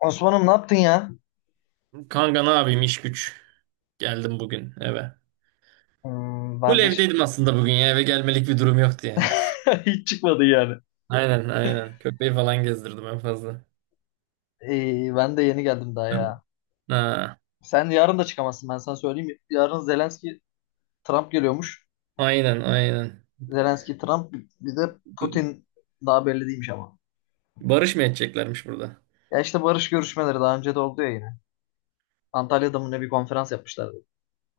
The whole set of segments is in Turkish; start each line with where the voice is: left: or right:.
left: Osman'ım ne yaptın ya?
right: Kanka ne yapayım, iş güç. Geldim bugün eve.
left: Hmm,
right: Full
left: ben de ş-
right: evdeydim aslında bugün ya, eve gelmelik bir durum yoktu yani.
left: Hiç çıkmadı yani.
right: Aynen, aynen. Köpeği falan gezdirdim en fazla.
left: Ben de yeni geldim daha ya.
right: Ha,
left: Sen yarın da çıkamazsın, ben sana söyleyeyim. Yarın Zelenski Trump geliyormuş.
right: aynen aynen.
left: Zelenski Trump, bir de Putin daha belli değilmiş ama.
right: Barış mı edeceklermiş burada?
left: Ya işte barış görüşmeleri daha önce de oldu ya yine. Antalya'da mı ne bir konferans yapmışlardı.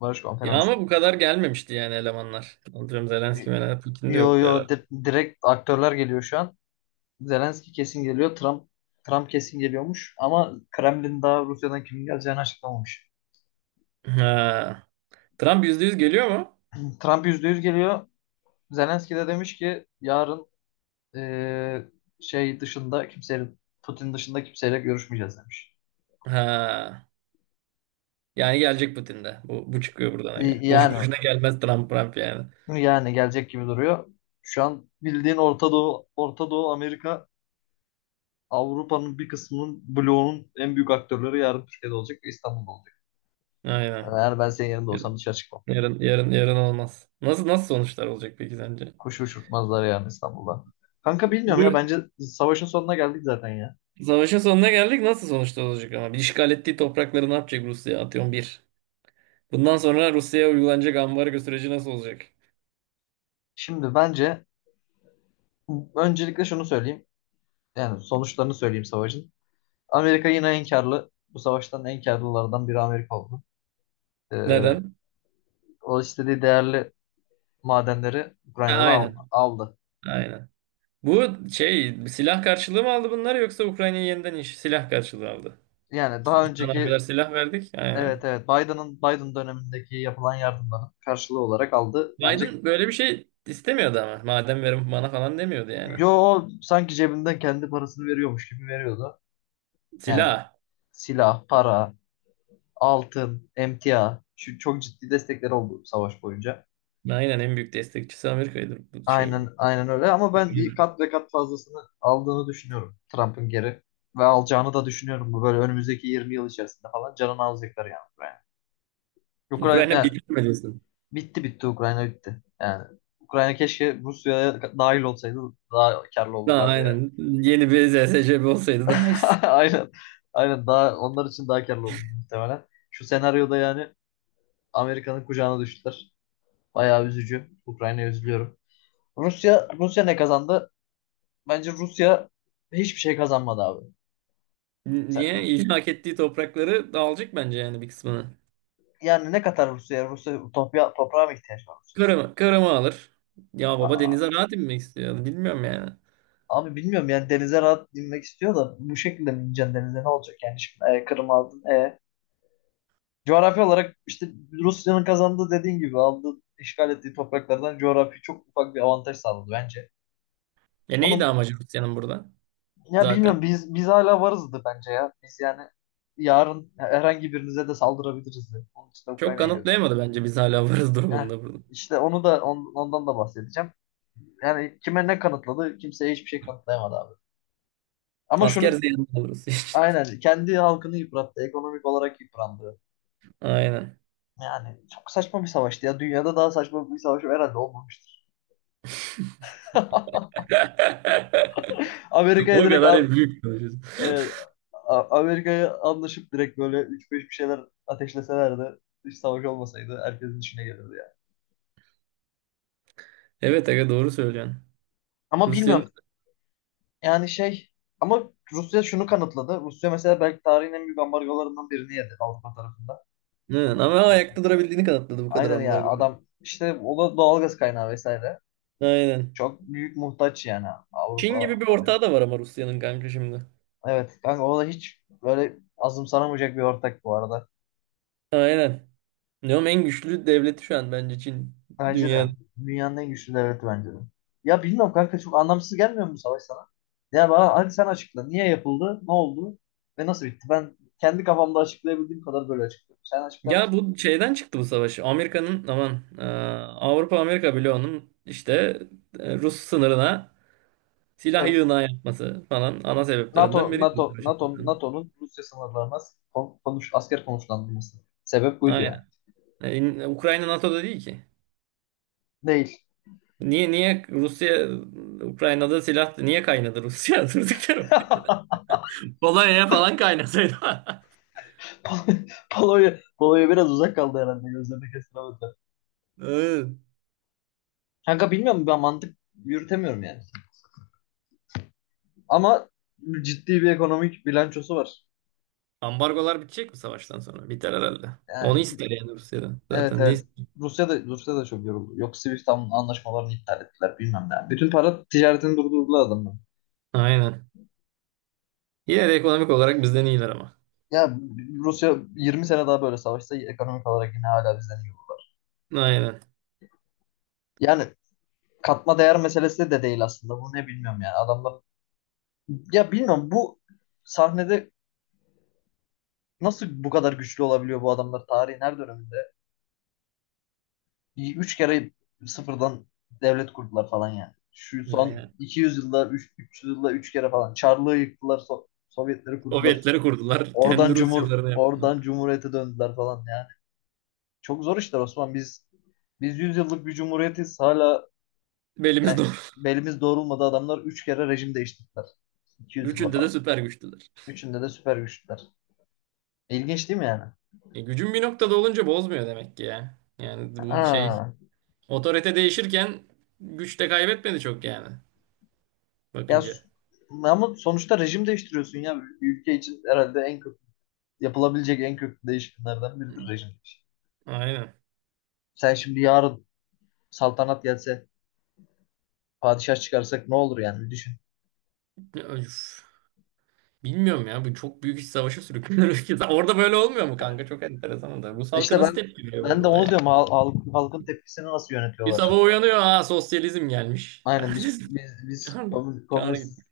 left: Barış
right: Ya
left: konferansı.
right: ama bu kadar gelmemişti yani elemanlar. Anlıyorum, Zelenski Melenski Putin de
left: Yo
right: yoktu
left: yo,
right: herhalde.
left: direkt aktörler geliyor şu an. Zelenski kesin geliyor. Trump kesin geliyormuş ama Kremlin daha Rusya'dan kimin geleceğini açıklamamış.
right: Ha. Trump yüzde yüz geliyor mu?
left: Trump %100 geliyor. Zelenski de demiş ki yarın eee, şey dışında kimseyle Putin dışında kimseyle görüşmeyeceğiz demiş.
right: Ha. Yani gelecek Putin de. Bu çıkıyor buradan. Aga.
left: Y-
right: Boşu
left: Yani
right: boşuna gelmez Trump. Yani.
left: yani gelecek gibi duruyor. Şu an bildiğin Orta Doğu, Orta Doğu Amerika, Avrupa'nın bir kısmının bloğunun en büyük aktörleri yarın Türkiye'de olacak ve İstanbul'da olacak.
right: Aynen.
left: Yani ben senin yerinde olsam dışarı çıkmam.
right: Yarın yarın olmaz. Nasıl sonuçlar olacak peki sence?
left: Kuş uçurtmazlar yani İstanbul'da. Kanka bilmiyorum ya,
right: Bu
left: bence savaşın sonuna geldik zaten ya.
right: savaşın sonuna geldik. Nasıl sonuçlar olacak ama? Bir, işgal ettiği toprakları ne yapacak Rusya? Atıyorum bir. Bundan sonra Rusya'ya uygulanacak ambargo süreci nasıl olacak?
left: Şimdi bence öncelikle şunu söyleyeyim. Yani sonuçlarını söyleyeyim savaşın. Amerika yine en karlı. Bu savaştan en karlılardan biri Amerika oldu. Ee,
right: Neden?
left: O istediği değerli madenleri
right: Ha,
left: Ukrayna'dan
right: aynen.
left: aldı.
right: Aynen. Bu şey, silah karşılığı mı aldı bunlar, yoksa Ukrayna'yı yeniden iş silah karşılığı aldı?
left: Yani daha
right: Biz sana o kadar
left: önceki,
right: silah verdik.
left: evet
right: Aynen.
left: evet, Biden dönemindeki yapılan yardımların karşılığı olarak aldı. Bence
right: Biden böyle bir şey istemiyordu ama. Madem, verin bana falan demiyordu yani.
left: yo, o sanki cebinden kendi parasını veriyormuş gibi veriyordu. Yani
right: Silah.
left: silah, para, altın, emtia, şu çok ciddi destekler oldu savaş boyunca.
right: Aynen, en büyük destekçisi Amerika'ydı bu şeyin.
left: Aynen, aynen öyle ama ben kat ve kat fazlasını aldığını düşünüyorum Trump'ın geri, ve alacağını da düşünüyorum, bu böyle önümüzdeki 20 yıl içerisinde falan canını alacaklar yani Ukrayna. Ukrayna
right: Ukrayna
left: yani
right: bitirmelisin.
left: bitti, bitti Ukrayna, bitti. Yani Ukrayna keşke Rusya'ya dahil olsaydı daha karlı
right: Daha
left: olurlardı yani.
right: aynen. Yeni bir ZSCB olsaydı daha iyi.
left: Aynen. Aynen, daha onlar için daha karlı olur muhtemelen. Şu senaryoda yani Amerika'nın kucağına düştüler. Bayağı üzücü. Ukrayna'ya üzülüyorum. Rusya ne kazandı? Bence Rusya hiçbir şey kazanmadı abi.
right: Niye?
left: Sen-
right: İlhak ettiği toprakları dağılacak bence yani, bir kısmını.
left: Yani ne kadar Rusya toprağa mı ihtiyaç var Rusya?
right: Kırım'ı alır. Ya baba,
left: Aa,
right: denize rahat inmek istiyor. Bilmiyorum yani.
left: abi bilmiyorum yani, denize rahat inmek istiyor da bu şekilde mi ineceksin denize, ne olacak yani şimdi, Kırım aldın. Coğrafi olarak işte Rusya'nın kazandığı, dediğin gibi aldığı işgal ettiği topraklardan coğrafi çok ufak bir avantaj sağladı bence.
right: Ya neydi
left: Onun,
right: amacı Rusya'nın burada
left: ya
right: zaten?
left: bilmiyorum, biz hala varızdı bence ya. Biz yani yarın herhangi birinize de saldırabiliriz de. Onun için de
right: Çok
left: Ukrayna'yı.
right: kanıtlayamadı bence, biz hala varız
left: Heh,
right: durumunda burada.
left: işte onu da, ondan da bahsedeceğim. Yani kime ne kanıtladı? Kimseye hiçbir şey kanıtlayamadı abi. Ama şunu,
right: Asker ziyanı alırız için.
left: aynen, kendi halkını yıprattı. Ekonomik olarak yıprandı.
right: Aynen.
left: Yani çok saçma bir savaştı ya. Dünyada daha saçma bir savaş herhalde olmamıştır. Amerika'ya
right: O
left: direkt
right: kadar
left: a-
right: hep büyük konuşuyorsun.
left: e, Amerika'ya anlaşıp direkt böyle üç beş bir şeyler ateşleselerdi, hiç savaş olmasaydı, herkesin içine gelirdi yani.
right: Evet aga, doğru söylüyorsun.
left: Ama
right: Rusya'nın.
left: bilmiyorum. Yani şey, ama Rusya şunu kanıtladı. Rusya mesela belki tarihin en büyük ambargolarından birini yedi Avrupa tarafında.
right: Hı,
left: Amerika
right: ama
left: tarafında.
right: ayakta durabildiğini kanıtladı bu kadar
left: Aynen ya,
right: ambargo.
left: adam işte, o da doğalgaz kaynağı vesaire.
right: Aynen.
left: Çok büyük muhtaç yani
right: Çin gibi
left: Avrupa,
right: bir
left: Amerika.
right: ortağı da var ama Rusya'nın, kanka, şimdi.
left: Evet kanka, o da hiç böyle azımsanamayacak bir ortak bu arada.
right: Aynen. Diyorum en güçlü devleti şu an bence Çin
left: Bence de,
right: dünyada.
left: dünyanın en güçlü devleti bence de. Ya bilmiyorum kanka, çok anlamsız gelmiyor mu bu savaş sana? Ya bana hadi sen açıkla. Niye yapıldı? Ne oldu? Ve nasıl bitti? Ben kendi kafamda açıklayabildiğim kadar böyle açıklıyorum. Sen açıklar
right: Ya
left: mısın?
right: bu şeyden çıktı bu savaş. Amerika'nın, aman, Avrupa Amerika bloğunun işte, Rus sınırına silah yığınağı yapması falan ana sebeplerinden biri bu savaşın.
left: NATO'nun Rusya sınırlarına asker konuşlandırması. Sebep buydu
right: Aynen.
left: ya.
right: İn- Ukrayna NATO'da değil ki.
left: Değil.
right: Niye Rusya, Ukrayna'da silah niye kaynadı Rusya durduk yere? Polonya'ya falan kaynasaydı.
left: Pol- Polonya biraz uzak kaldı herhalde, gözlerini kestiremediler.
right: Evet.
left: Kanka bilmiyorum, ben mantık yürütemiyorum yani. Ama ciddi bir ekonomik bilançosu var.
right: Ambargolar bitecek mi savaştan sonra? Biter herhalde. Onu
left: Yani
right: ister yani Rusya'dan.
left: evet
right: Zaten ne
left: evet.
right: ister?
left: Rusya da çok yoruldu. Yok Swift anlaşmalarını iptal ettiler, bilmem ne. Bütün para ticaretini durdurdular adamlar.
right: Aynen. Yine de ekonomik olarak bizden iyiler ama.
left: Ya Rusya 20 sene daha böyle savaşsa ekonomik olarak yine hala bizden iyi olur.
right: Aynen.
left: Yani katma değer meselesi de değil aslında. Bu ne bilmiyorum yani. Adamlar, ya bilmiyorum, bu sahnede nasıl bu kadar güçlü olabiliyor bu adamlar tarihin her döneminde? Üç kere sıfırdan devlet kurdular falan yani. Şu son
right: Aynen.
left: 200 yılda, 300 yılda üç kere falan. Çarlığı yıktılar, Sovyetleri kurdular.
right: Sovyetleri kurdular.
left: Oradan
right: Kendi Rusyalarını yaptılar.
left: cumhuriyete döndüler falan yani. Çok zor işler Osman. Biz 100 yıllık bir cumhuriyetiz. Hala yani
right: Belimiz doğru.
left: belimiz doğrulmadı, adamlar üç kere rejim değiştirdiler. 200 yılda
right: Üçünde de
left: falan.
right: süper güçlüler.
left: Üçünde de süper güçler. İlginç değil mi yani?
right: E, gücün bir noktada olunca bozmuyor demek ki ya. Yani bu şey,
left: Aa.
right: otorite değişirken güç de kaybetmedi çok yani.
left: Ya s-
right: Bakınca.
left: Ama sonuçta rejim değiştiriyorsun ya. Bir ülke için herhalde en kötü yapılabilecek en köklü değişikliklerden biridir rejim değişikliği.
right: Aynen.
left: Sen şimdi yarın saltanat gelse, padişah çıkarsak ne olur yani, bir düşün.
right: Öf. Bilmiyorum ya, bu çok büyük iç savaşa sürüklüyor ülke. Orada böyle olmuyor mu kanka? Çok enteresan da. Rus halkı
left: İşte
right: nasıl
left: ben,
right: tepki veriyor böyle
left: de onu
right: olaya?
left: diyorum. Halkın tepkisini nasıl
right: Bir sabah
left: yönetiyorlar?
right: uyanıyor, ha, sosyalizm gelmiş.
left: Aynen biz
right: Ertesi
left: biz biz
right: çağır, çağır
left: komünistiz
right: gitmiş.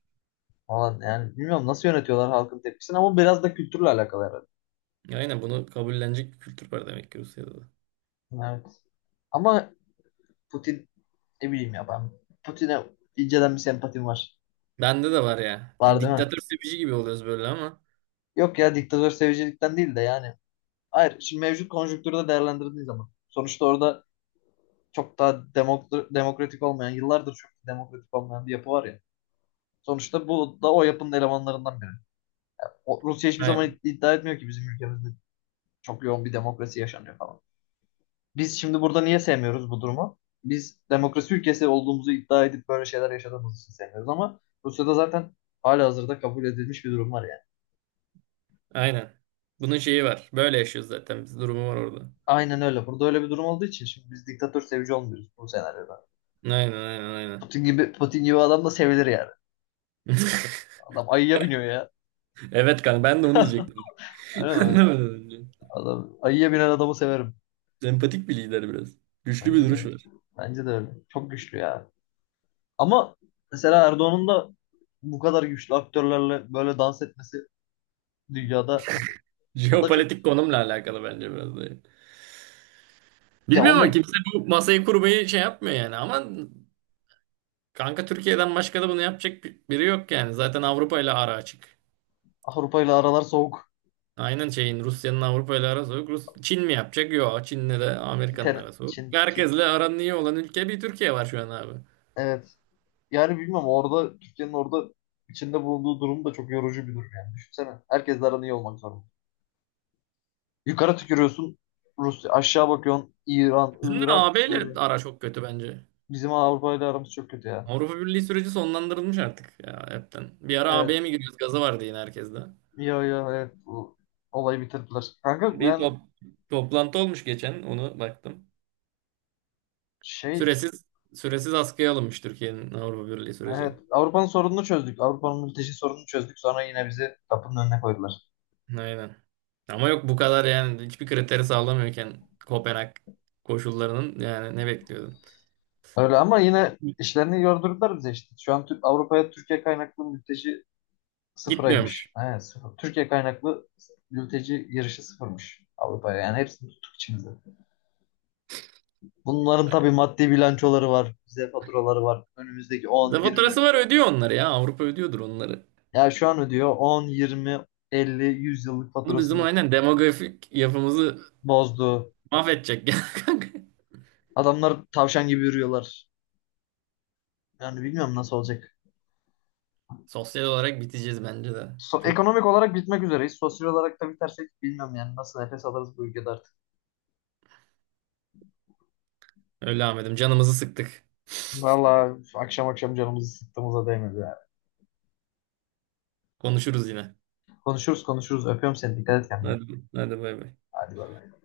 left: falan yani, bilmiyorum nasıl yönetiyorlar halkın tepkisini, ama biraz da kültürle alakalı herhalde.
right: Aynen, bunu kabullenecek bir kültür var demek ki Rusya'da da.
left: Evet. Ama Putin, ne bileyim ya, ben Putin'e inceden bir sempatim var.
right: Bende de var ya. Di-
left: Var değil mi?
right: Diktatör sevici gibi oluyoruz böyle ama.
left: Yok ya, diktatör sevicilikten değil de yani. Hayır şimdi mevcut konjüktürde değerlendirdiği zaman. Sonuçta orada çok daha demokratik olmayan, yıllardır çok demokratik olmayan bir yapı var ya. Sonuçta bu da o yapının elemanlarından biri. Rusya hiçbir zaman
right: Aynen.
left: iddia etmiyor ki bizim ülkemizde çok yoğun bir demokrasi yaşanıyor falan. Biz şimdi burada niye sevmiyoruz bu durumu? Biz demokrasi ülkesi olduğumuzu iddia edip böyle şeyler yaşadığımız için sevmiyoruz, ama Rusya'da zaten halihazırda kabul edilmiş bir durum var.
right: Aynen. Bunun şeyi var. Böyle yaşıyoruz zaten. Biz durumu var orada.
left: Aynen öyle. Burada öyle bir durum olduğu için şimdi biz diktatör sevici olmuyoruz bu senaryoda.
right: Aynen, aynen, aynen.
left: Putin gibi adam da sevilir yani. Adam ayıya biniyor ya.
right: Evet kanka, ben de onu diyecektim.
left: Aynen öyle.
right: Anlamadım önce.
left: Adam ayıya binen adamı severim.
right: Sempatik bir lider biraz. Güçlü bir
left: Bence
right: duruş
left: de.
right: var.
left: Bence de öyle. Çok güçlü ya. Ama mesela Erdoğan'ın da bu kadar güçlü aktörlerle böyle dans etmesi dünyada, o da, çok,
right: Jeopolitik konumla alakalı bence biraz da.
left: ya
right: Bilmiyorum ama
left: onda
right: kimse bu masayı kurmayı şey yapmıyor yani. Ama kanka, Türkiye'den başka da bunu yapacak bir- biri yok yani. Zaten Avrupa ile ara açık.
left: Avrupa ile aralar soğuk.
right: Aynen, şeyin, Rusya'nın Avrupa ile arası yok. Rus, Çin mi yapacak? Yok. Çin'le de
left: Çin,
right: Amerika'nın
left: ter-
right: arası yok.
left: Çin, Çin.
right: Herkesle aranın iyi olan ülke bir Türkiye var şu an abi.
left: Evet. Yani bilmem, orada Türkiye'nin orada içinde bulunduğu durum da çok yorucu bir durum yani. Düşünsene. Herkesle aran iyi olmak zorunda. Yukarı tükürüyorsun Rusya. Aşağı bakıyorsun İran,
right: Bizim de
left: Irak,
right: AB ile
left: Suriye.
right: ara çok kötü bence.
left: Bizim Avrupa ile aramız çok kötü ya.
right: Avrupa Birliği süreci sonlandırılmış artık ya hepten. Bir ara
left: Evet.
right: AB'ye mi giriyoruz? Gazı vardı yine herkeste.
left: Ya, evet. Bu olayı bitirdiler. Kanka
right: Bir
left: yani
right: top- toplantı olmuş geçen, onu baktım.
left: şey,
right: Süresiz süresiz askıya alınmış Türkiye'nin Avrupa Birliği süreci.
left: evet, Avrupa'nın sorununu çözdük. Avrupa'nın mülteci sorununu çözdük. Sonra yine bizi kapının önüne koydular.
right: Aynen. Ama yok, bu kadar yani hiçbir kriteri sağlamıyorken Kopenhag koşullarının, yani ne bekliyordun?
left: Öyle ama yine işlerini yordurdular bize işte. Şu an Avrupa'ya Türkiye kaynaklı mülteci
right: Gitmiyormuş.
left: sıfıraymış. Evet, sıfır. Türkiye kaynaklı mülteci girişi sıfırmış Avrupa'ya. Yani hepsini tuttuk içimize. Bunların tabii maddi bilançoları var. Bize faturaları var. Önümüzdeki 10,
right: Zaten faturası
left: 20.
right: var, ödüyor onları ya. Avrupa ödüyordur onları.
left: Ya şu an ödüyor 10, 20, 50, 100 yıllık
right: Bunu bizim
left: faturasını
right: aynen demografik yapımızı
left: bozdu.
right: mahvedecek ya kanka.
left: Adamlar tavşan gibi yürüyorlar. Yani bilmiyorum nasıl olacak.
right: Sosyal olarak biteceğiz bence de. Çok
left: Ekonomik olarak bitmek üzereyiz. Sosyal olarak da bitersek bilmiyorum yani nasıl nefes alırız bu ülkede artık.
right: öyle Ahmet'im, canımızı sıktık.
left: Vallahi akşam akşam canımızı sıktığımıza değmedi yani.
right: Konuşuruz yine.
left: Konuşuruz konuşuruz. Öpüyorum seni. Dikkat et kendine.
right: Hadi, hadi, bay bay.
left: Hadi bay bay.